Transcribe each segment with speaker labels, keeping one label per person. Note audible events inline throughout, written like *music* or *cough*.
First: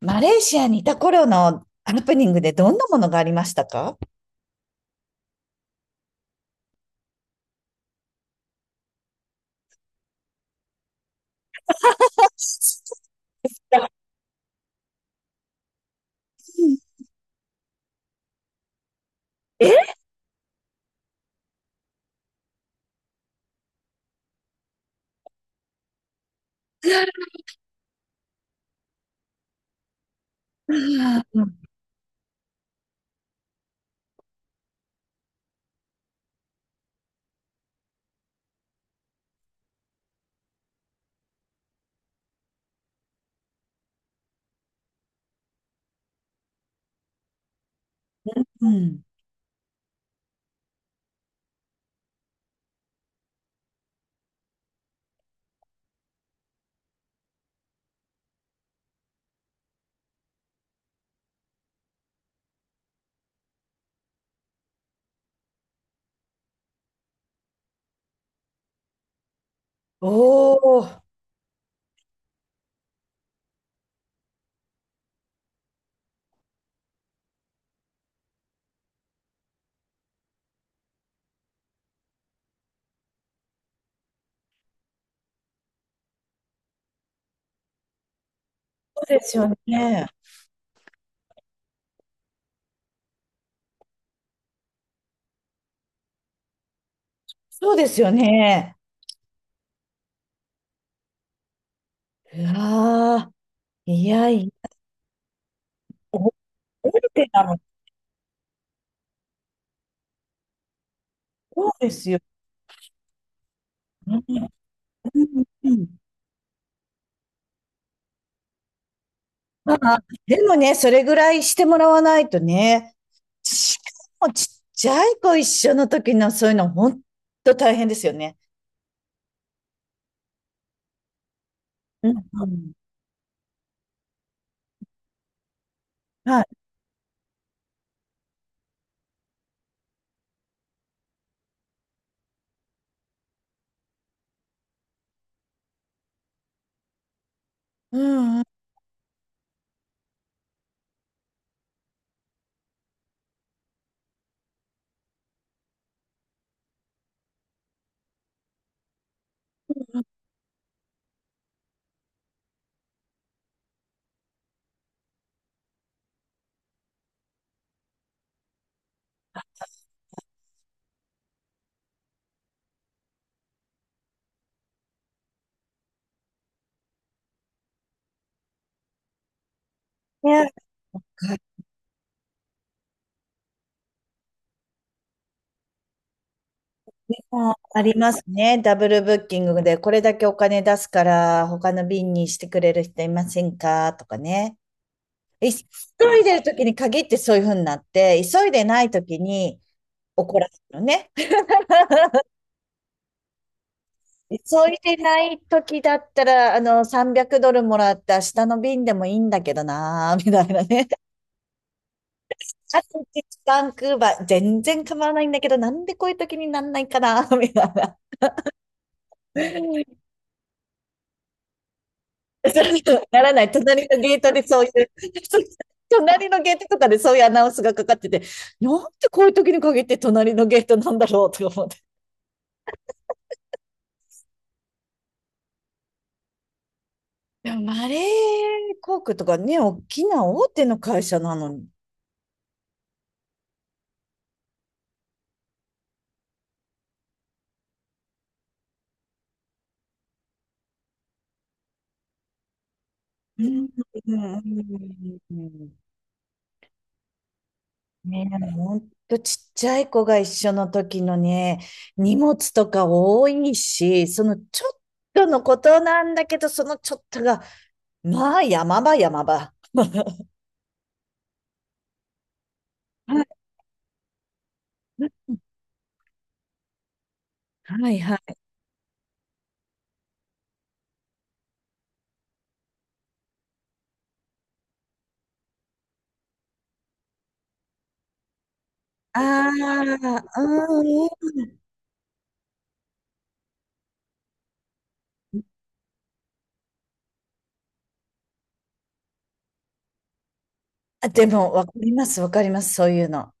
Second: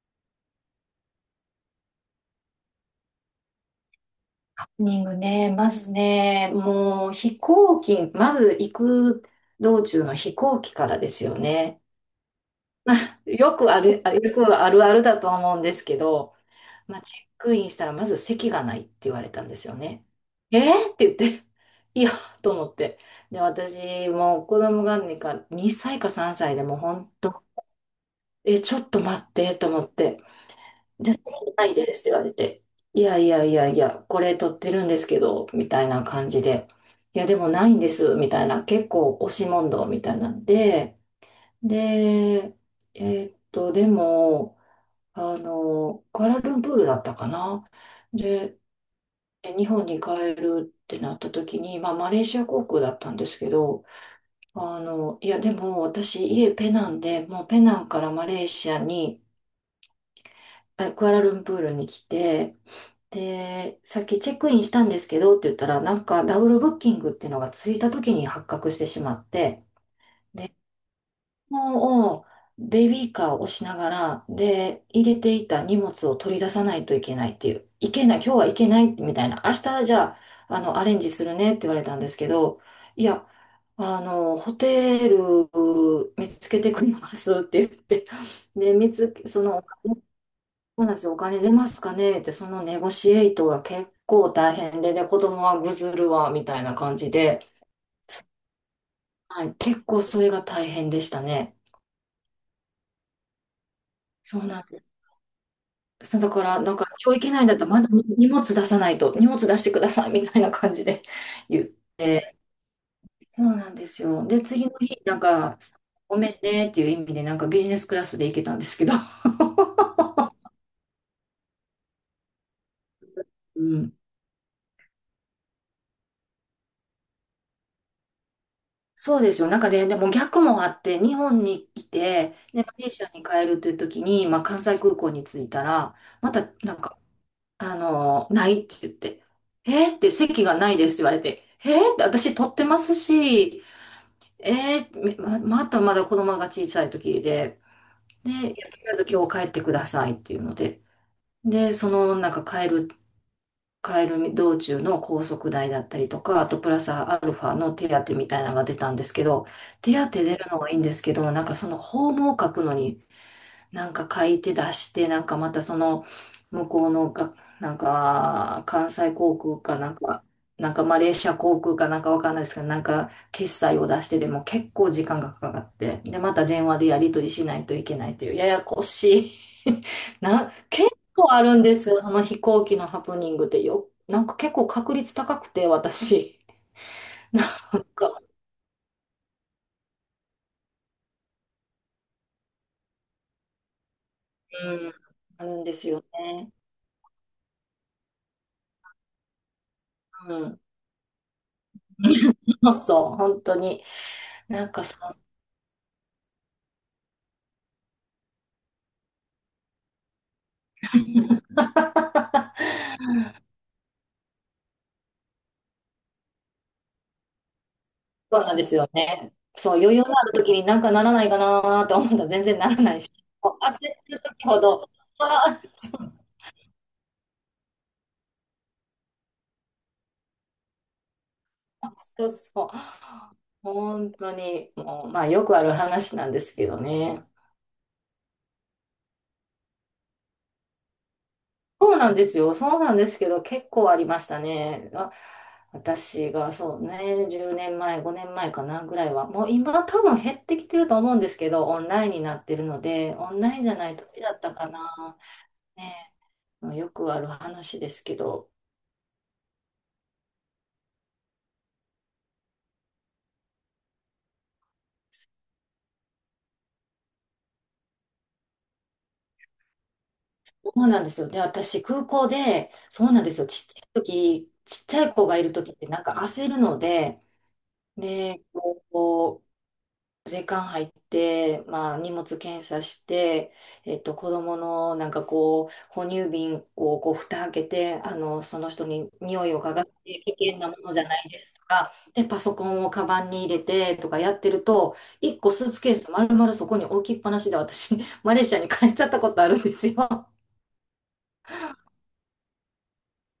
Speaker 1: マレーシアにいた頃のハプニングでどんなものがありましたか。
Speaker 2: ニングね、まずね、もう飛行機、まず行く道中の飛行機からですよね。*laughs* よくある、よくあるあるだと思うんですけど、まあ、チェックインしたらまず席がないって言われたんですよ
Speaker 1: え。
Speaker 2: ね。えー、って言って、*laughs* いや、と思って。で、私、もう子供が2歳か3歳でもうほんと、え、ちょっと待って、と思って。
Speaker 1: う
Speaker 2: じゃ
Speaker 1: ん。
Speaker 2: あ、ないですって言われて、いやいやいやいや、これ撮ってるんですけど、みたいな感じで、いや、でもないんです、みたいな、結構押し問答みたいなんで、で、えでも、クアラルンプールだったかな。で、
Speaker 1: うん。
Speaker 2: 日本に帰るってなった時に、まあ、マレーシア航空だったんですけど、でも私、家ペナンで、もうペナンからマレーシアに、クアラルンプールに来て、で、さっきチェックインしたんですけどって言ったら、なんかダブルブッキングっていうのがついた時に発覚してしまって、で、
Speaker 1: おー、そ
Speaker 2: もうベビーカーを押しながら、で、入れていた荷物を取り出さないといけないっていう、いけない、今日はいけないみたいな、明日じゃあ、アレンジするねって言われたんですけど、いや、ホテル見つけてくれますって言って、で、見
Speaker 1: う
Speaker 2: つ
Speaker 1: で
Speaker 2: け、
Speaker 1: す
Speaker 2: そ
Speaker 1: よ
Speaker 2: の、
Speaker 1: ね。
Speaker 2: そうなんですよ。お金出ますかねって、そのネゴシエイトが結構大変で、で、子供はぐずるわ、みたいな感じで、
Speaker 1: そうですよね。
Speaker 2: はい、結構それが大変でしたね。
Speaker 1: うわー、いや
Speaker 2: そ
Speaker 1: い
Speaker 2: う
Speaker 1: や、
Speaker 2: なんです。そうだから、なんか、
Speaker 1: 覚え
Speaker 2: 今日
Speaker 1: て
Speaker 2: 行けな
Speaker 1: た
Speaker 2: いんだっ
Speaker 1: の。
Speaker 2: たら、まず荷物出さないと、荷物出してください、みたいな感じで *laughs* 言っ
Speaker 1: そうですよ
Speaker 2: て、そうなんですよ。で、
Speaker 1: ね。
Speaker 2: 次の日、な
Speaker 1: う
Speaker 2: ん
Speaker 1: ん。
Speaker 2: か、
Speaker 1: うん。
Speaker 2: ごめんねっていう意味で、なんかビジネスクラスで行けたんですけど、
Speaker 1: まあ、でもね、それぐらいしてもらわないとね、
Speaker 2: *laughs* う
Speaker 1: し
Speaker 2: ん。
Speaker 1: かもちっちゃい子一緒の時のそういうの、本当と大変ですよね。
Speaker 2: そうですよ。なんかね、でも逆もあって、日本に来
Speaker 1: うん。
Speaker 2: て、
Speaker 1: う
Speaker 2: で、
Speaker 1: ん。
Speaker 2: マレーシアに帰るという時に、まあ、関西空港に着いたら、ま
Speaker 1: はい。
Speaker 2: た、なんか、ないって言って、えーって席がないですって言われて、えーって私取ってますし、ま、またまだ子供が小さい時で、
Speaker 1: う
Speaker 2: で、い
Speaker 1: ん。うん。
Speaker 2: や、とりあえず今日帰ってくださいっていうので、で、帰る道中の高速代だったりとか、あとプラスアルファの手当みたいなのが出たんですけど、手当出るのはいいんですけど、なんかそのホームを書くのになんか書いて出して、なんかまたその向こうのが、なんか関西航空かなんか、なんかマレーシア航空かなんかわかんないですけど、なんか決済を出してでも結構時間がかかって、で、また電話でやり取りしないといけないという、ややこしい *laughs*
Speaker 1: いや、
Speaker 2: 結構あるんですよ、その飛行機のハプニングってなんか結構確率高くて、私。*laughs* な
Speaker 1: ああ
Speaker 2: ん
Speaker 1: りま
Speaker 2: か、
Speaker 1: すね。ダブルブッキングで、これだけお金出すから、他の便にしてくれる人いませんかとかね。
Speaker 2: うん、あ
Speaker 1: い
Speaker 2: る
Speaker 1: 急
Speaker 2: んですよ
Speaker 1: いでる
Speaker 2: ね。
Speaker 1: 時に限ってそういうふうになって、急いでない時に
Speaker 2: う
Speaker 1: 怒らせ
Speaker 2: ん。
Speaker 1: るのね。*laughs*
Speaker 2: *laughs* そうそう、本当に。
Speaker 1: 急
Speaker 2: なんか
Speaker 1: いで
Speaker 2: そ
Speaker 1: ない時だったら、300ドルもらって明日の便でもいいんだけどなー、みたいなね。あと1時間クーバー、全然構わないんだけど、なんでこういう時になんないかなー、みたいな。
Speaker 2: そうなんですよね。そう、余裕のある時になんかならないかなと思ったら全然ならないし、
Speaker 1: *laughs* ならない。
Speaker 2: もう焦っ
Speaker 1: 隣の
Speaker 2: て
Speaker 1: ゲー
Speaker 2: る
Speaker 1: トで
Speaker 2: 時ほ
Speaker 1: そういう、
Speaker 2: ど、
Speaker 1: *laughs*
Speaker 2: ああ、そう、
Speaker 1: 隣のゲートとかでそういうアナウンスがかかってて、なんでこういう時に限って隣のゲートなんだろうとか思って。
Speaker 2: そうそう。本当に、もう、まあよくある話なんですけどね。
Speaker 1: でもマレー航空とかね、大きな大手の会社なのに。
Speaker 2: そうなんですよ。そうなんですけど、結構ありましたね。あ、私がそうね、10年前、5年前かなぐらいは、もう今多分減ってきてると思うんですけど、オンラインになってるので、オン
Speaker 1: うん。
Speaker 2: ラインじゃない
Speaker 1: う
Speaker 2: 時だったかな。
Speaker 1: ん。うん。
Speaker 2: ねえ、もうよくある話ですけ
Speaker 1: ね
Speaker 2: ど、
Speaker 1: え、ほんとちっちゃい子が一緒の時のね、荷物とか多いし、そのちょっとのことなんだけど、そのちょっとが、まあ山場山場。
Speaker 2: そうなんですよ。で、私、空港で、そうなんですよ。ちっちゃい時、ちっちゃい子
Speaker 1: *laughs*
Speaker 2: がいる時って、なんか焦るので、
Speaker 1: はいはい。
Speaker 2: で、こう、時間入って、まあ、荷物検査して、子供のなんかこう、哺乳瓶をこう、蓋開けて、その人に
Speaker 1: あ
Speaker 2: 匂
Speaker 1: あ、
Speaker 2: いを嗅がせて、危
Speaker 1: う
Speaker 2: 険なものじゃ
Speaker 1: ん。う
Speaker 2: ない
Speaker 1: ん。
Speaker 2: ですとか、で、パソコンをカバンに入れてとかやってると、一個スーツケース丸々そこに置きっぱなしで私、*laughs* マレーシアに帰っちゃったことあるんですよ。
Speaker 1: あ、でも、わかります、わかります、そういうの。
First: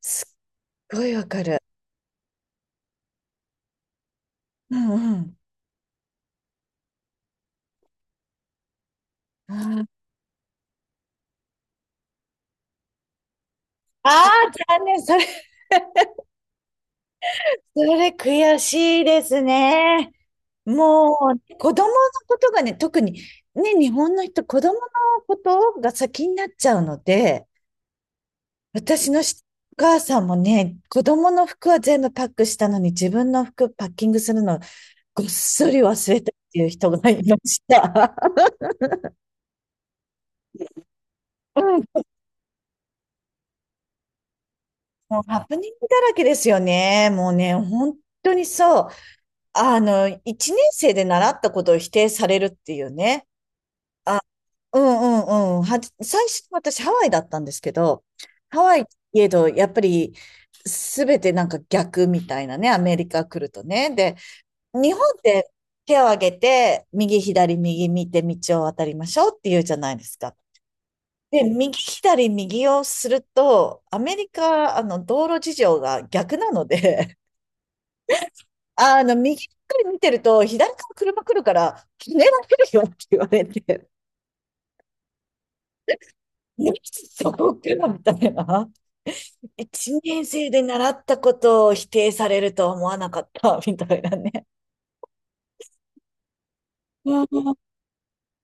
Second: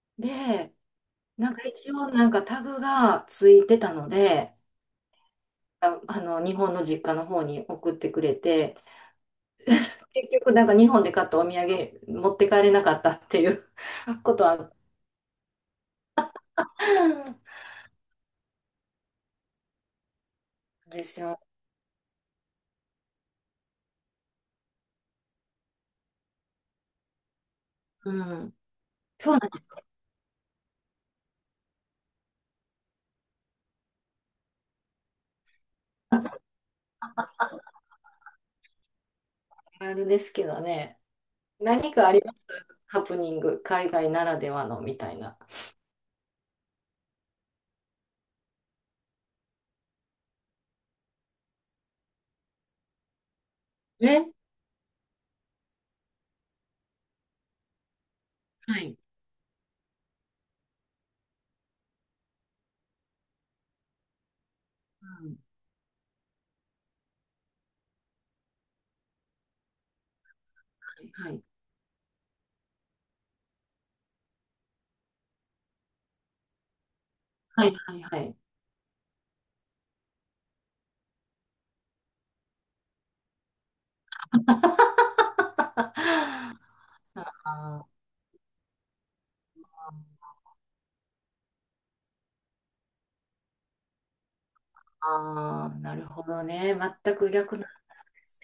Speaker 1: す
Speaker 2: で、
Speaker 1: っごいわか
Speaker 2: なん
Speaker 1: る。
Speaker 2: か一応なんかタグがついてたので、
Speaker 1: うん。うん。
Speaker 2: 日本の実家の方に送ってくれて、
Speaker 1: あー。
Speaker 2: 結局、なんか日本で買ったお土産持って帰れなかったっていう
Speaker 1: あ
Speaker 2: *laughs* こと
Speaker 1: ー、
Speaker 2: はあっ
Speaker 1: 残念、それ、それ悔しいですね。
Speaker 2: たで
Speaker 1: も
Speaker 2: す
Speaker 1: う
Speaker 2: よ。
Speaker 1: ね、子供のことがね、特に、ね、日本の人、子供のことが先になっちゃうので、
Speaker 2: うん。
Speaker 1: 私のしお母さんもね、子供の服は全部パックしたのに、自分の服パッキングするの、ごっそり忘れたっていう人がいました。
Speaker 2: あるですけどね。
Speaker 1: うん、
Speaker 2: 何かありますハプニング、海外ならではのみたい
Speaker 1: もう
Speaker 2: な。
Speaker 1: ハプニングだらけですよね。もうね、本当にそう。一年生で習ったことを否定されるっていうね。あ、
Speaker 2: え
Speaker 1: うん。うん。うん。最初、私ハワイだったんですけど、ハワ
Speaker 2: は
Speaker 1: イ
Speaker 2: い。
Speaker 1: いえど、やっぱり、すべてなんか逆みたいなね、アメリカ来るとね。で、日本っ
Speaker 2: うん、
Speaker 1: て手を挙げて、右左右見て道を渡りましょうっていうじゃないですか。
Speaker 2: は
Speaker 1: で、
Speaker 2: い。
Speaker 1: 右左右をすると、アメリカ、道路事情が逆なので、
Speaker 2: はい。はい。はい。
Speaker 1: *laughs* 右ばっかり見てると、左から車来るから、ひねられるよって言われて、*laughs* いやそこから
Speaker 2: あ
Speaker 1: みたいな。一年生で習ったことを否定されるとは思わなかった、*laughs* みたいなね。
Speaker 2: あ、ー、なるほどね。全
Speaker 1: うん。
Speaker 2: く逆なんで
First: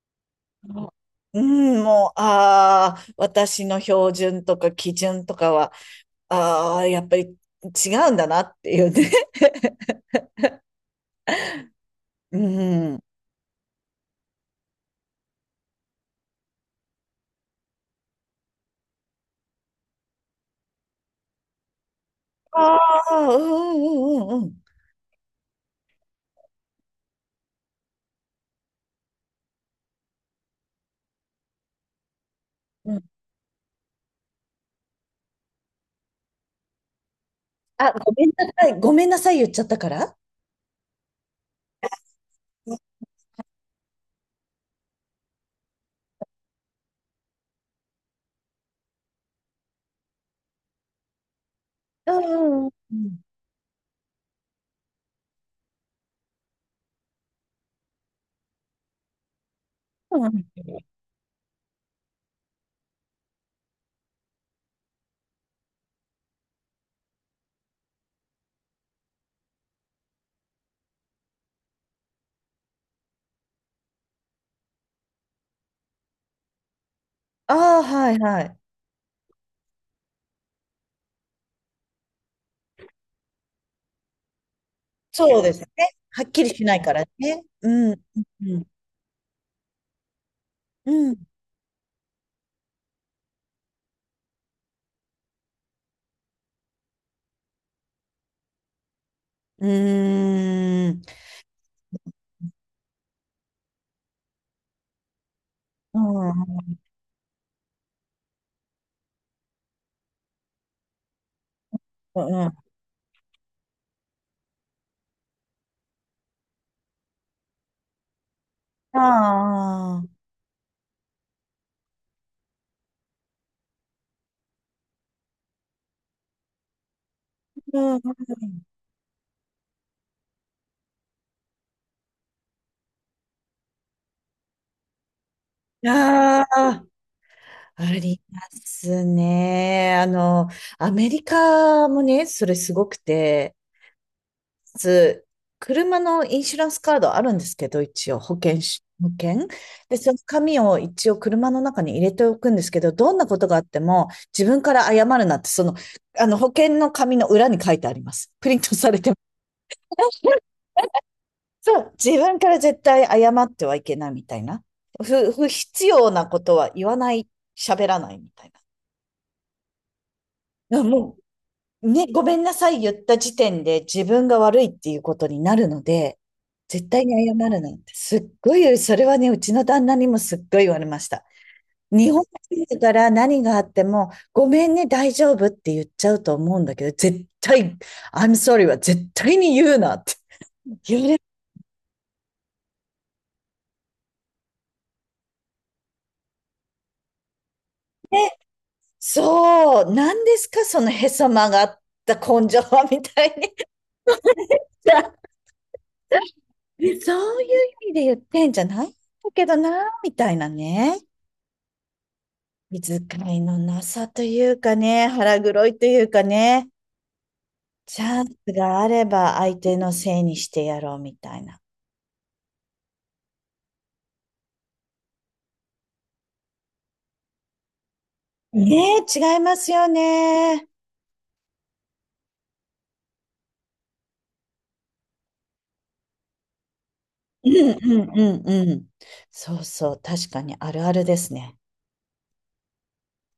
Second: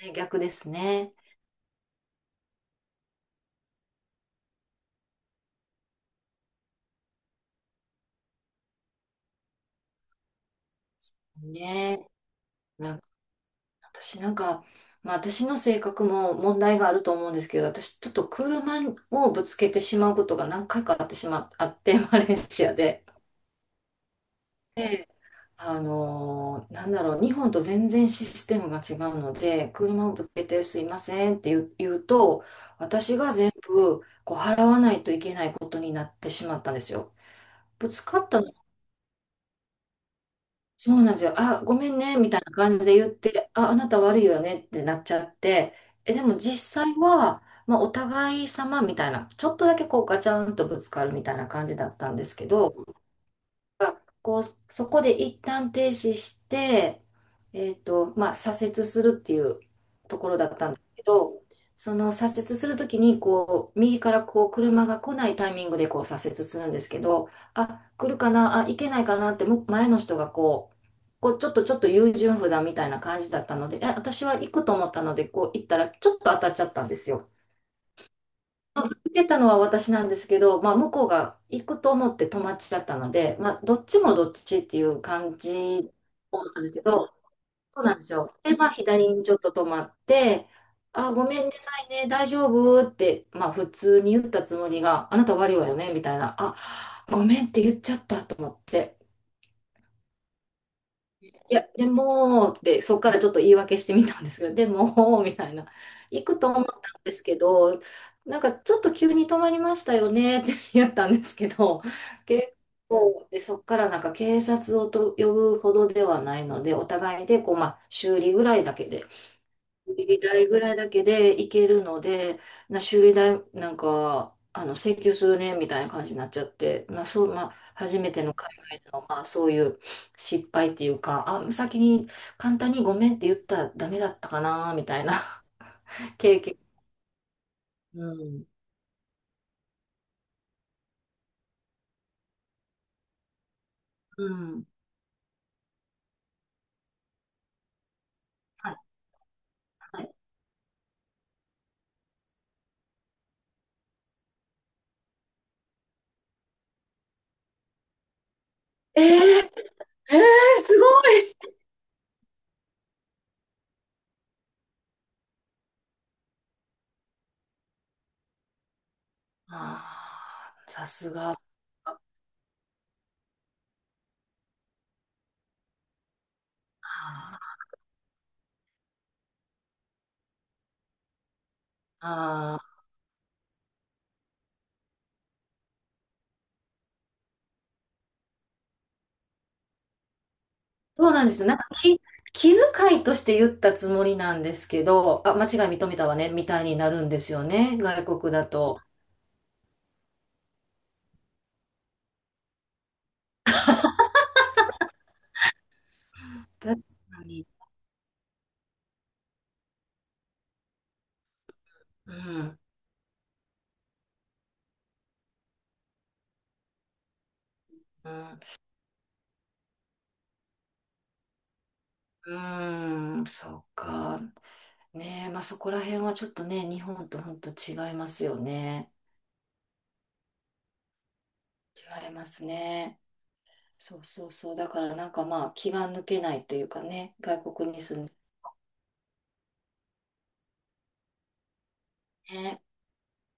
Speaker 2: すね。逆ですね。
Speaker 1: うん、もう、ああ、私の標準とか基準とかは、ああ、やっぱり違うんだなっていうね。
Speaker 2: ね。
Speaker 1: う
Speaker 2: なん
Speaker 1: ん。
Speaker 2: か私なんか、まあ私の性格も問題があると思うんですけど、私ちょっと車をぶつけてしまうことが何回かあってしま、*laughs* あって、マレーシア
Speaker 1: あ
Speaker 2: で。
Speaker 1: あ、うん。うん。うん。うん。
Speaker 2: で、なんだろう、日本と全然システムが違うので、車をぶつけてすいませんって言う、言うと、
Speaker 1: うん。
Speaker 2: 私が全部こう払わないといけないことになってしまったんですよ。ぶ
Speaker 1: あ、
Speaker 2: つ
Speaker 1: ご
Speaker 2: か
Speaker 1: め
Speaker 2: っ
Speaker 1: ん
Speaker 2: た
Speaker 1: なさい。ごめんなさい言っちゃったから。
Speaker 2: そうなんですよ。あ、ごめんね、みたいな感じで言って、あ、あなた悪いよねってなっちゃって、え、でも実際は、まあ、お互い様みたいな、ちょっとだけこうガチャンとぶつかるみたいな感じだっ
Speaker 1: う
Speaker 2: たんですけ
Speaker 1: ん。うん。
Speaker 2: ど、
Speaker 1: うん。
Speaker 2: が、こう、そこで一旦停止して、まあ、左折するっていう
Speaker 1: う
Speaker 2: ところ
Speaker 1: ん。
Speaker 2: だったんだけど、その左折するときに、こう、右からこう、車が来ないタイミングでこう、左折するんですけど、あ、来るかな、あ、行けないかなって、前の人がこう、こう、ちょっと優柔不断みたいな感じだったので、え、私は行くと思ったので、こう、行ったら、ちょっと当たっちゃったんですよ。
Speaker 1: ああ、はいはい。
Speaker 2: 受けたのは私なんですけど、まあ、向こうが行くと思って友達だったので、まあ、どっちもどっちっていう感
Speaker 1: そうですね。
Speaker 2: じ
Speaker 1: はっ
Speaker 2: だ
Speaker 1: きり
Speaker 2: った
Speaker 1: し
Speaker 2: んです
Speaker 1: ない
Speaker 2: け
Speaker 1: から
Speaker 2: ど、
Speaker 1: ね。
Speaker 2: そう
Speaker 1: うん。
Speaker 2: な
Speaker 1: う
Speaker 2: んです
Speaker 1: ん。
Speaker 2: よ。で、
Speaker 1: う
Speaker 2: ま
Speaker 1: ん。
Speaker 2: あ、左にちょっと止まって、
Speaker 1: う
Speaker 2: あ、
Speaker 1: ん。
Speaker 2: ごめんなさいね、大丈夫って、まあ、普通に言ったつもりが、あなた悪いわよね、みたいな、あ、ごめんって言っちゃったと思って。
Speaker 1: うーん。
Speaker 2: いや、でも、ってそこからちょっと言い訳してみたんですけど、でも、*laughs* みたいな。
Speaker 1: う
Speaker 2: 行
Speaker 1: ん。う
Speaker 2: くと思った
Speaker 1: ん。
Speaker 2: んですけど、なんかちょっと急に止まりましたよねって言ったんですけど、
Speaker 1: うん。う
Speaker 2: 結構、で、そこからなんか警察を呼ぶほどではないので、お互いでこう、まあ、
Speaker 1: ん。
Speaker 2: 修
Speaker 1: ああ。
Speaker 2: 理代ぐらいだけでいけるので、修理代なんか請求するねみたいな感じになっちゃって、まあ、
Speaker 1: うん。う
Speaker 2: 初めての
Speaker 1: ん。
Speaker 2: 海外での、まあ、そういう失敗っていうか、あ、先に簡単にごめんって言ったらダメだったかなみたいな
Speaker 1: うん。
Speaker 2: *laughs* 経
Speaker 1: あ
Speaker 2: 験。
Speaker 1: あ。うん。ああ、あ
Speaker 2: う
Speaker 1: りま
Speaker 2: ん。
Speaker 1: すね。アメリカもね、それすごくて、
Speaker 2: うん。
Speaker 1: つ、車のインシュランスカードあるんですけど、一応保険
Speaker 2: はい
Speaker 1: し、保険で、
Speaker 2: は
Speaker 1: そ
Speaker 2: い。
Speaker 1: の紙を一応車の中に入れておくんですけど、どんなことがあっても自分から謝るなって、その、あの保険の紙の裏に書いてあります。プリントされ
Speaker 2: え
Speaker 1: てます。
Speaker 2: ー、すごい。
Speaker 1: そう、自分から絶対謝ってはいけないみたいな。不必要なことは言わない、喋らないみたいな。
Speaker 2: ああ、
Speaker 1: いや
Speaker 2: さす
Speaker 1: も
Speaker 2: が。あー
Speaker 1: ね、ごめんなさい言った時点で自分が悪いっていうことになるので、絶対に謝
Speaker 2: あ。
Speaker 1: るなんて、すっごい、それはね、うちの旦那にもすっごい言われました。日本人
Speaker 2: ー。
Speaker 1: だから何があっても、ごめんね、大丈夫って言っちゃうと思うんだけど、絶対、I'm sorry は絶対に言うなって言わ
Speaker 2: そう
Speaker 1: れ、
Speaker 2: なんですよ。気遣いとして言ったつもりなんですけど、あ、間違い認めたわね、みたいになるんですよね、外国だと。
Speaker 1: そう、何ですか、そのへそ曲がった根性はみたいに。*laughs*
Speaker 2: 確か
Speaker 1: そうい
Speaker 2: に。
Speaker 1: う意味で言ってんじゃないんだけどな、みたいなね。
Speaker 2: うん。
Speaker 1: 気遣いのなさというかね、腹黒いというかね、チ
Speaker 2: う
Speaker 1: ャン
Speaker 2: ん、
Speaker 1: スがあれば相手のせいにしてやろうみたいな。
Speaker 2: うーん、そうか。ねえ、まあそこら辺はちょっとね、日本と本当違いますよね。
Speaker 1: ねえ、違いますよね。
Speaker 2: 違いますね。そうそうそう。だからなんかまあ気が抜けないというかね、
Speaker 1: う
Speaker 2: 外国
Speaker 1: ん。
Speaker 2: に住
Speaker 1: う
Speaker 2: んで
Speaker 1: ん。うん。うん。そうそう、確かにあるあるですね。
Speaker 2: ね。